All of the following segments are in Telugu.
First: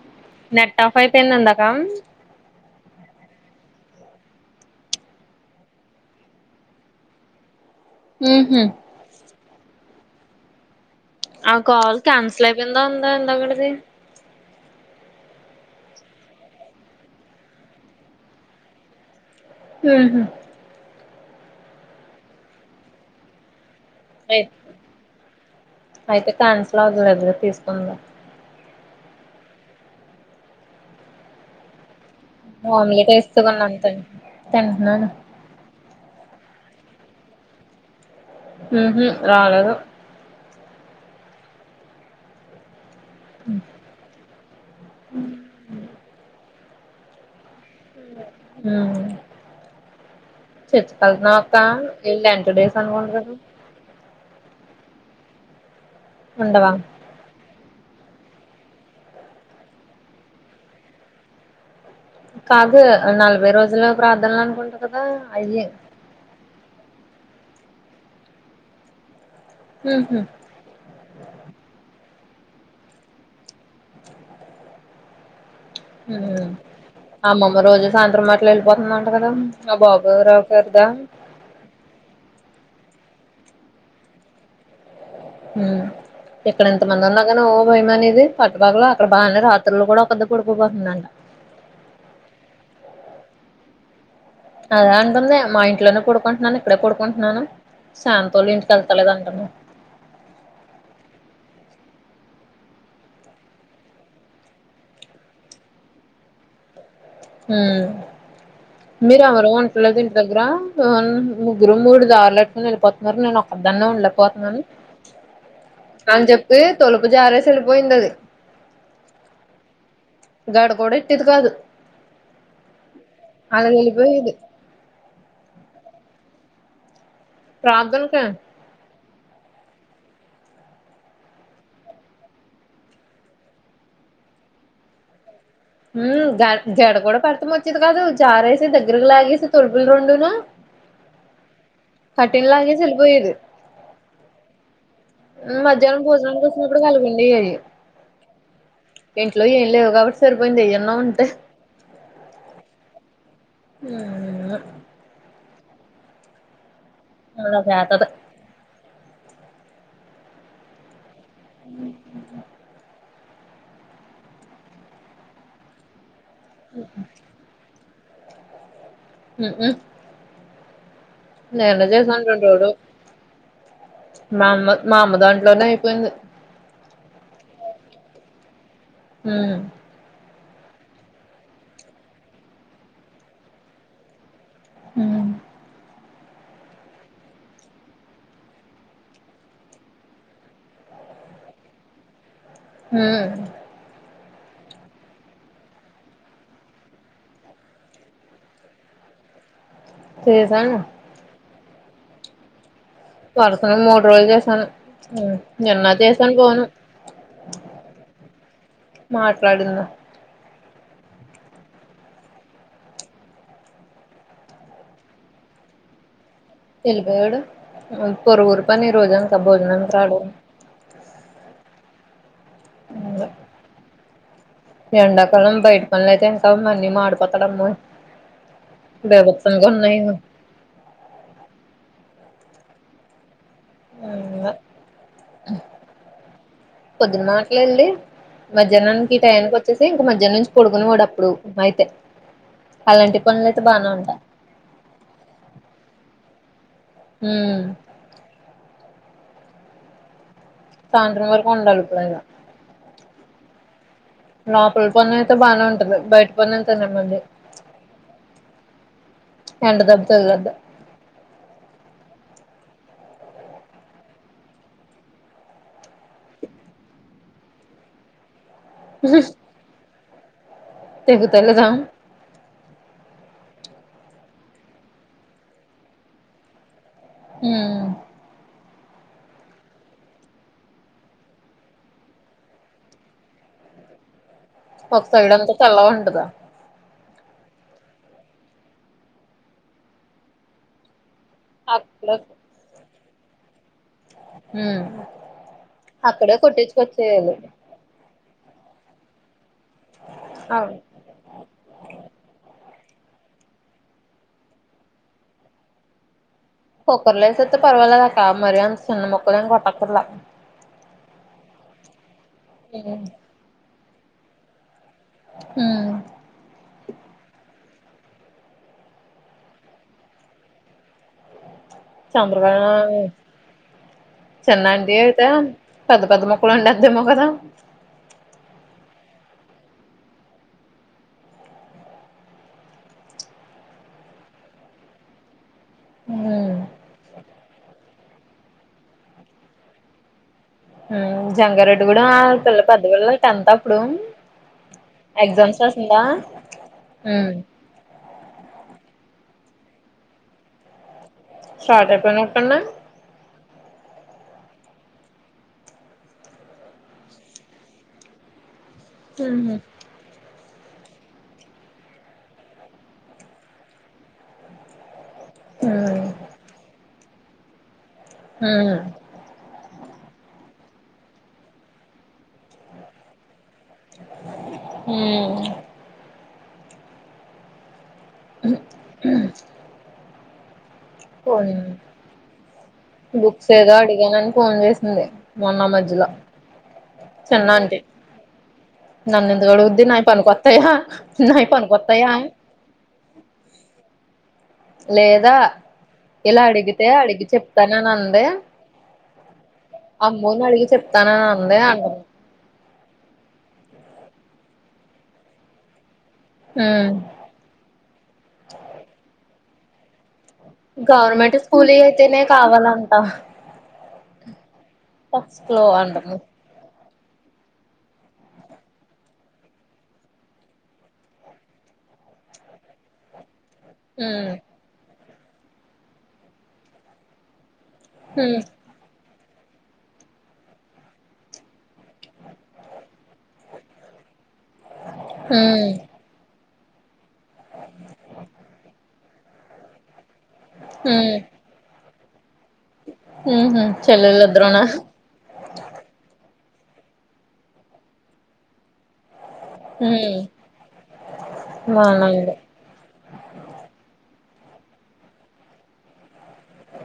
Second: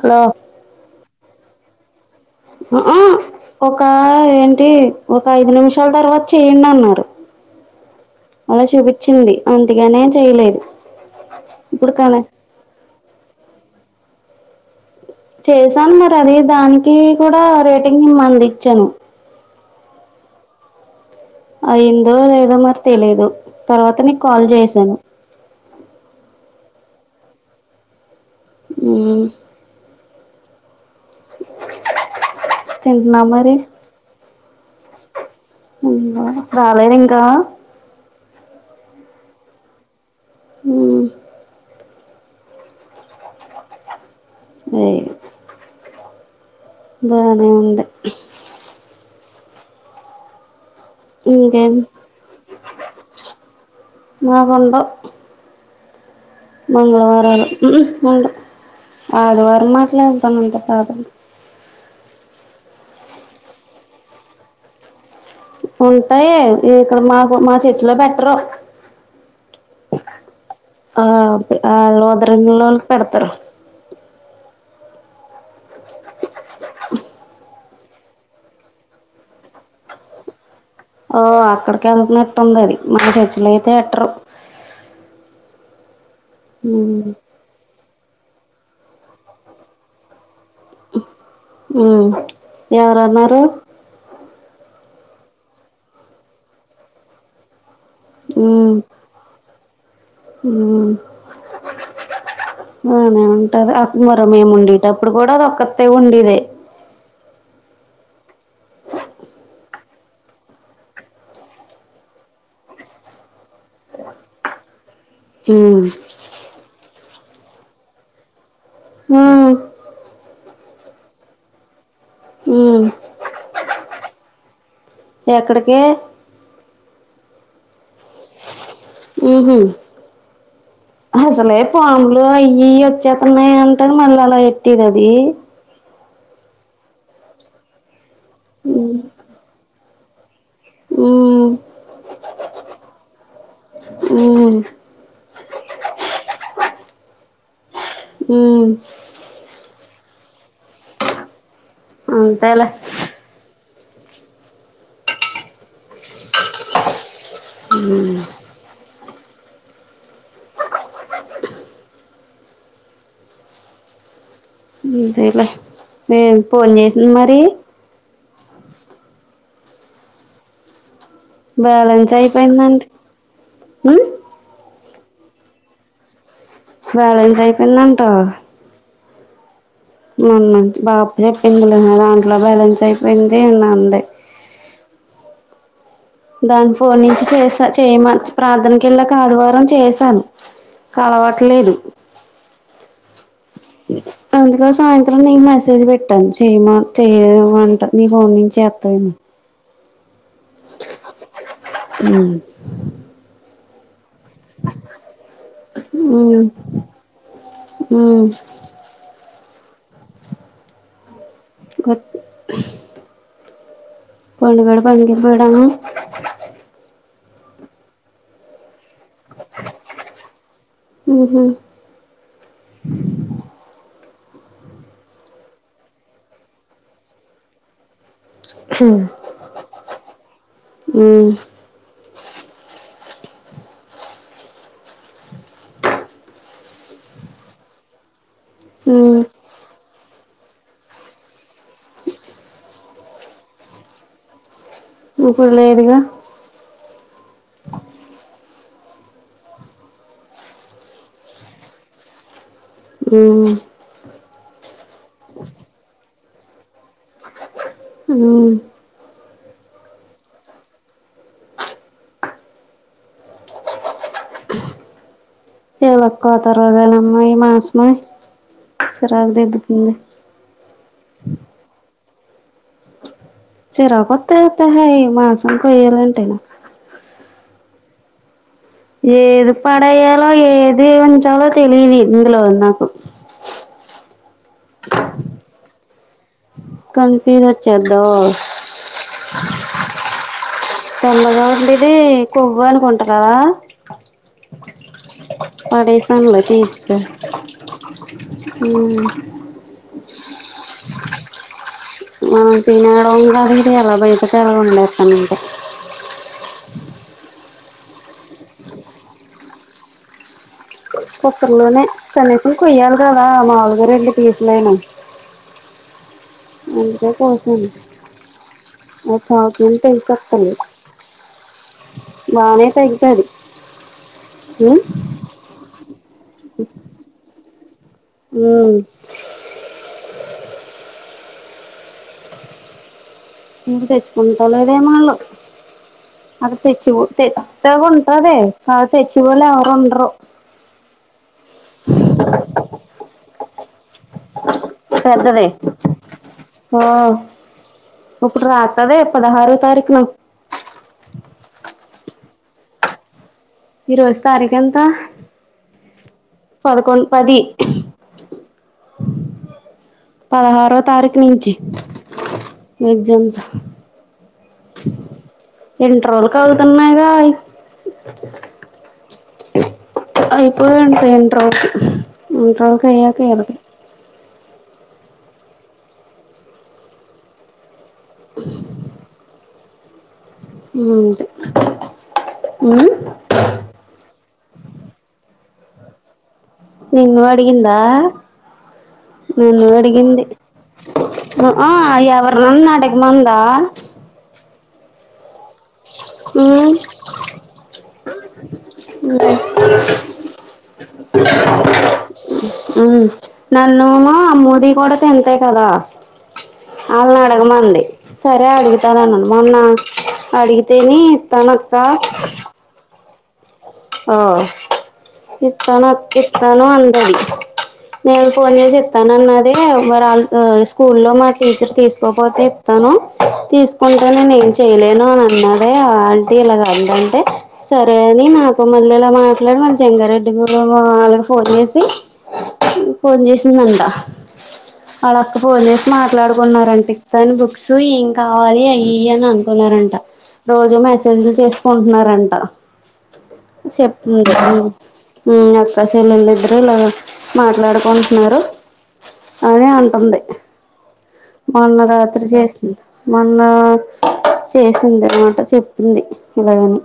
హలో నెట్ ఆఫ్ అయిపోయిందా ఉందాక ఆ ఒక ఏంటి ఒక ఐదు నిమిషాల తర్వాత చెయ్యండి అన్నారు ఉహు అలా చూపిచ్చింది అందుకనే చేయలేదు ఆ ఇప్పుడు కాల్ కానీ కాన్సల్ అయిపోయిందా ఉందా ఇందాకటది చేశాను మరి అది దానికి కూడా రేటింగ్ ఇమంది ఇచ్చాను ఉ హ్మ్ అయిందో లేదో మరి తెలీదు తర్వాత నీకు కాల్ చేశాను అయితే [inaudible] తీసుకుందా ఉమ్ ఆమ్లెట్ తింటున్నావా మరి వేస్తుగున్న అంతే తింటన్నాను రాలేదు ఇంకా ఉ హ్మ్ రాలేదు ఉమ్ అ ఏ బాగుంద్ హ్మ్ చెప్పల్ నాకా ఇంకేం ఇలా ఎంతడేస్ అనుకుంట మాకుండవ్ ఉండవా మంగళవారాలు ఉ హ్మ్ ఉంట అది వారం మాట్లాడతాను అంత కాదు కాదు నలభై రోజులు ప్రార్థనలు అనుకుంటా కదా అయ్యి ఉంటాయి ఇక్కడ మాకు మా చెర్చిలో పెట్టరు ఉహు ఆ [unintelligible] పెడతారు ఉమ్ అమ్మమ్మ రోజు సాయంత్రం అట్ల వెళ్ళిపోతుందంట కదా ఆ బాబు ఎవరో ఓ అక్కడికి వెళ్తున్నట్టు ఉంది అది మన చర్చిలో అయితే ఎట్టరు ఇక్కడ ఇంత మంది ఉన్నా కాని ఓ భయమనేది పట్టుపగలో అక్కడ బాగానే రాత్రులు కూడా ఒక ఉమ్ ఎవరు అన్నారు అదే అంటుంది మా ఇంట్లోనే పోడుకుంటున్నాను ఇక్కడే పోడుకుంటున్నాను శాంతోల్ల ఉమ్ ఇంటికి వెళ్తలేదంటను ఉమ్ అనే ఉంటది అప్పురు మేము ఉండేటప్పుడు కూడా అది ఒక్కతే ఉండేదే హా మీరు ఎవరు ఉంట్లేదా ఇంటి దగ్గర ముగ్గురం మూడు దారులు పెట్టుని వెళ్ళిపోతున్నారు నేను వద్దన్న ఉండలేకపోతున్నాను ఉమ్ అన్జెప్పి తొలుపు జారేసెలిపోయిందది ఉమ్ దడ గూడా ఎట్టేది దు ఉమ్ అలా వెళ్లిపోయేది ఎక్కడికి ప్రధానకే ఉహు అసలే పాములు అయి ఇయి వచ్చేతున్నాయి అంటడు మళ్ళీ అలా ఎట్టిది అది ఉమ్ గ జడ కూడా పడతం వచ్చేది కాదు జారేసి ఉమ్ దగ్గరకి లాగేసి తులుపులు రెండును ఉమ్ కటిన్లాంగెసి వెళ్ళిపోయేది ఉమ్ మధ్యాహ్నం భోజనానికి వచ్చినప్పుడు కలుగండేయి అయి ఉమ్ లేవు కాబట్టి సరిపోయింది అయిన్న ఉంటే అంతేలే ఉమ్ ఆ గ్యాతదు అ అంతేలే నే ఫోన్ చేసింది మరి ఉ ఉ నిన్న బ్యాలెన్స్ చేసాంటండోడు అయిపోయిందంట ఉమ్ మా అమ్మ మా అమ్మ దాంట్లోనే అయిపోయింది బ్యాలెన్స్ అయిపోయిందంట హ్మ్మ్ మన్న బాప చెప్పిందిద దాంట్లో బ్యాలెన్స్ అయిపోయింది అ అంది ఉమ్ దానికి ఫోన్ నుంచి చేసా చేయమ ప్రార్థనక వెళ్ళక ఆదివారం చేసాను కలవట్లేదు హ్మ్మ్ అందుకోసం సాయంత్రం నీను మెసేజ్ పెట్టాను చేయమ చేయ అంట నీ ఫోన్ నుంచి చేస్త చేసాను ఉమ్ సాను మూడు రోజులు చేసాను నిన్న చేసాను ఉమ్ పోను ఉమ్ మాట్లాడిందా గోత్ పండుగాడు పనికి వెళ్ళిపోయాడా వెళ్ళిపోయాడు పొరుగురికి పని రోజు అంతా భోజనానికి రాడు ఉహు ఇంగా ఎండాకాలం బయట పనులయితే ఇంకా మన్ని మాడిపోతడమ్మ బీభత్సంగా ఉన్నాయో ఉమ్ [unintelligible] పొద్దున మాటలుళ్డి మధ్యాహ్నానికి ఉమ్ టయానికి వచ్చేసి ఇంక మధ మధ్యాహ్నం నుంచి పడుకునే వాడు అప్పుడు అయితే అలాంటి పనులు అయితే బానే ఉంటా ఎప్పుడు లేదుగా హ సాయంత్రం వరకు ఉండాలి ఇప్పుడుైద ఉమ్ లోపల పొన్న అయితే బాగానే ఉంటది బయట పన్నంతనే మంది హు ఎండ [unintelligible] ద తెగాంతా ఏలాక్కువ తర్గాలమ్మా ఈ మాసమ శరాగ దిబ్బతుంది [unintelligible] తెగుతలేదా చరా [unintelligible] కొత్త అత్త హ మాసంఖాలంటనా ఆ ఏది పడయాలో ఏది వంచాలో తెలిదు ఇందులో వ నాకు ఒక సైడ్ అంతా తెల్ల ఉంటదా కన్ఫ్యూజ్ వచ్చేది తెల్లగా ఉంది ఇది అక్కడ కొవ్వు అనుకుంటారు కదా ఉమ్ అక్కడే పడేేశంలో తీసి కొట్టించుకొచ్చేయాలి అ అవును పన్నడవ అది ఎర బేటతేరవ ఉండకనే [unintelligible] కొక్కర్లేసతే పర్వాలదాకా మరింత చిన్న మొక్కలుం కొట్టకుర్లా కుక్కర్లోనే కనీసం కొయ్యాలి కదా మాములుగా రెండు పసులు అయినా అ అందుకే కోసము అా ఎంత హసబ త లే [unintelligible] చంద్రగా ఉమ్ చిన్నంటి అయితే పెద్ద పెద్ద మొక్కలు ఉండందేమో కదా హు నువ్వు తెచ్చుకుంటాలో అదేమల్లు ఉమ్ అది తెచ్చి అ ఉంట్రదే అ తెచ్చి పోలే ఎవరు ఉండరు జంగారెడ్డి కూడా పిల్ల పెద్ద పిల్ల ఎంత అప్పుడు పెద్దది ఎగ్జామ్స్ వస్తుందా ఓ ఇప్పుడు రాతదే పదహారో తారీఖున పాటా నకున్న [unintelligible] ఈరోోజు తారీఖు ఎంత పదకొండు పది హ పదహారో తారీఖు నుంచి ఎగ్జామ్స్ ఇంటర్ లోళ్లకుఅవుతున్నాయిగా హ అయిపోయింట ఇంటరు ఇంటర్ క అయ్యాక ఇలకి అ అ అంతే ఉమ్ బుక్స్ ఏదో అడిగానని ఫోన్ చేసింది మొన్న ఆ మజ్జిలో నిన్ను అడిగిందా ఎందుకు నన్ను అడుగుద్ది నాయి అడిగింది పనికొత్తాయా నాయి ఆ పనికొత్తాయా ఎవరు నన్న అడగమందా లేదా ఇలా ఉమ్ అడిగితే అడిగి చెప్తానని అందే అమ్మోని అడిగి చెప్తానని అందే అన్న ఉ నన్ను మోది కూడా తింతాయి కదా. ఉమ్ వాళ్ళని అడగమంది సరే అడుగుతాను మొన్న అడిగితేనే గవర్నమెంట్ స్కూల్ ఇస్తానక్క అయితేనే కావాలంట ఆ ఓ ఫస్ట్ లో ఇస్తానక్క అంటుంది ఇస్తానక్క అందండి. నేను ఫోన్ చేసి ఇత్తాను అన్నది స్కూల్ లో మా టీచర్ తీసుకోపోతే ఇత్తాను. తీసుకుంటే ఉమ్ నేను ఏం చేయలేను అని అన్నారే ఆంటీ ఇలాగ అందంటే. సరే నీ ఉమ్ అన్నా ఇలా మాట్లాడు, మళ్ళా చెంగారెడ్డిరు వాళ్ళకి ఫోన్ చేసి ఫోన్ చేసిందంట వాళ్ళక్క ఫోన్ ఉమ్ చేసి మాట్లాడుకుంట అనుకున్నారంట తాని బుక్స్ ఏం కావాలి అయి ఈయి అని అనుకున్నారంట రోజు ఉమ్ మెసేజ్లు చేసుకుంటున్నారంట. ఉహు చెప్పంది చెల్లెలిద్దరునా అక్కాచెల్లలిద్దరు ఇలా మాట్లాడుకుంటున్నారు అని ఉమ్ అంటుంది. మొన్న రాత్రి బానండి చేసింది మొన్న చేసింది అన్నమాట చెప్పింది. ఇలాగని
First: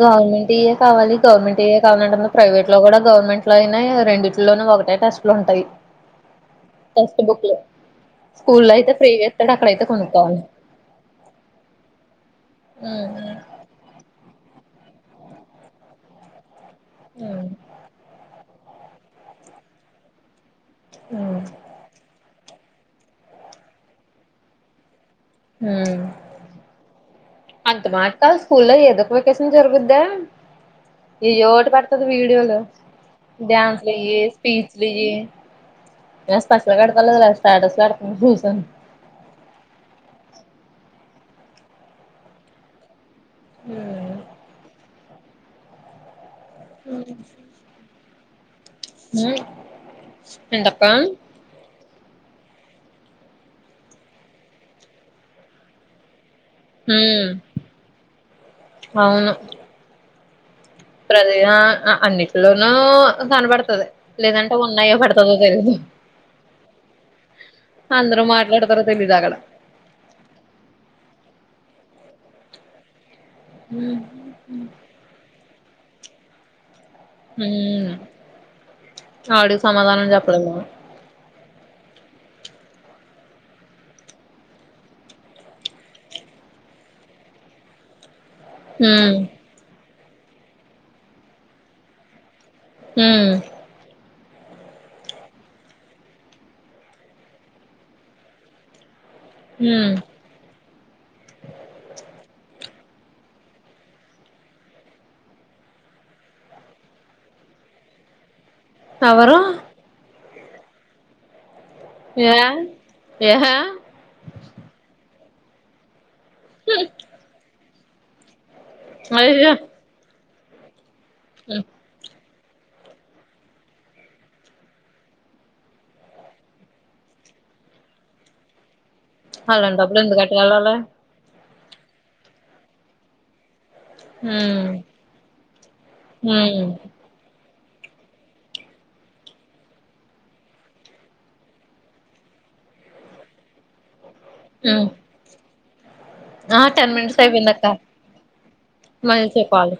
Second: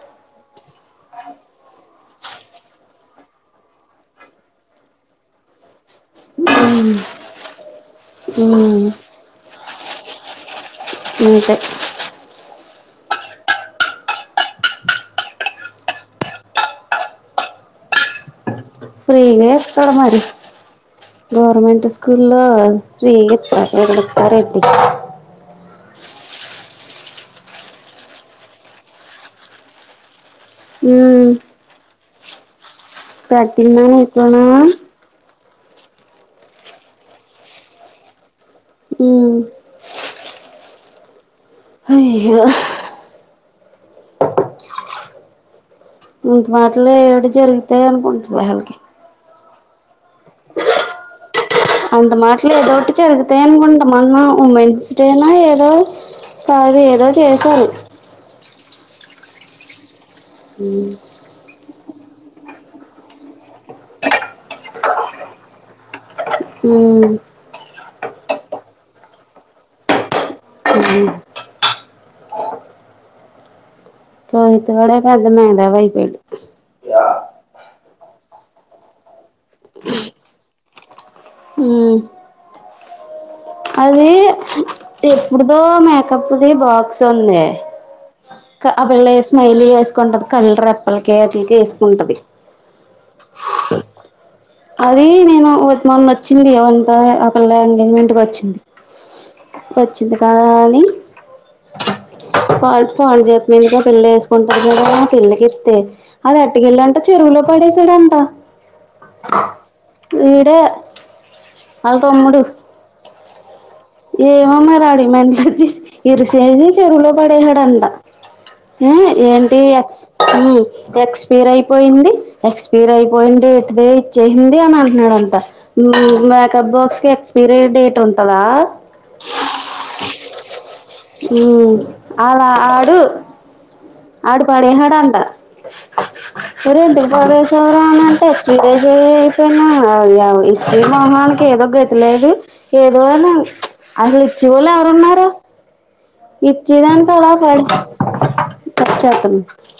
గవర్నమెంటు యే కావాలి గవర్నమెంట్ కావాలంట ప్రైవేట్ లో కూడా, గవర్నమెంట్ లో అయినా రెండింటిలోనే ఒకటే టెస్టులు ఉంటాయి. మ్ స్కూల్ లో అయితే ఫ్రీ ఇస్తాడు అక్కడయితే కొనుక్కోవాలి. ఇంతే ఉ ఉ ఫ్రీగా తడ మరి ఉమ్ గవర్నమెంటు స్కూల్ హలో శీ [unintelligible] ఇత్తారేంటి మ్ అంత మాట కాలు స్కూల్లో ఏదో ఒక వెకేషన్ జరుగుద్దా ఈ ఏదో ఒకటి పెడు వీడియోలో డ్యాన్స్ లే, పెట్టిందని ఇట్లనా స్పీచ్ లే పచ్చలా కడతాలస్తటాసలు కతుూస [unintelligible] ఉమ్ అయ్యో ఆ ఇంత మాటలో ఏడు జరుగుతాయి అనుకుంటుది వాళ్ళకి. ఏంటక్కా అంత మాట్లా ఏదో ఒకటి జరుగుతాయి అనుకుంటా, మొన్న ఉమెన్స్ డే నో ఏదో సారి, ఏదో హ్మ్ చేసారు. అవును అ ప్రడుద [unintelligible] అన్నింటిలోనూ కనపడుతుంది లేదంటే ఉన్నాయో పడుతాదో తెలీదు. మ్ అందరూ మాట్లాడతారు తెలీదాగడ అ [unintelligible] మ్ రోహిత్ గాడే పెద్ద మేధావి అయిపోయిండు. ఉ ఆడి కి సమాధానం చెప్పలేం. మ్ అది ఎప్పుడుదో మేకప్ది బాక్స్ ఉంది. ఆ పిల్ల హ్మ్ స్మైలీ వేసుకుంటాది కళ్ళు రెప్పలకి వాట్లీకి వేసుకుంటది. ఉమ్ అది నేను వ మొన్న వచ్చింది ఎవంత ఆ పిల్ల ఎంగేజ్మెంటికి వచ్చింది. హ్మ్ పచ్చింది కాదా అది. పాల్ పాల్ చేతముందుకే పిళ్ళ వేసుకుంటది కదా ఆ పిళ్లకి ఇస్తే అది అట్టుకెళ్ళంట చెరువు లో పడేశడంట ఎవరు ఇదే ఆళ్ళ ఏ తమ్ముడు ఏ ఏమోమరి రాడి మెంటల్ వచ్చిసి ఇరిసేసి చెరువులో పడేసడంట ఏ అయ్యో ఏంటి ఎక్ ఉమ్ ఎక్స్పైర్ అయిపోయింది ఎక్స్పైర్ అయిపోయింది డేట్ దే యి చేయింది అని అంటున్నాడుంట మ్యాకప్ బాక్స్ కి ఎక్స్పైరీ డేట్ ఉంటందా. అట్లాంట అప్పుడు ఎందుకు అట్లుకేలలి ఉమ్ అలా ఆడు ఆడు హ్మ్ పాడేసాడంట హ్మ్ ఒరేయ్ ఎందుకు పడేశావుర అంట్ ఎక్స్పరి డేట్ అయిపోయినా ఎవడు ఇచ్చే మొహానికి ఏదో గతి లేదు ఏదో ఉహు, ఉంచ్ అది ఇచ్చేవాళ్ళు హ్మ్ ఎవరు ఉన్నారు ఆ టెన్ మినిట్స్ పడి అయిపోయిందక్క కట్ మళ్ళీ చేస్తున్నాం చేయ్ కాల్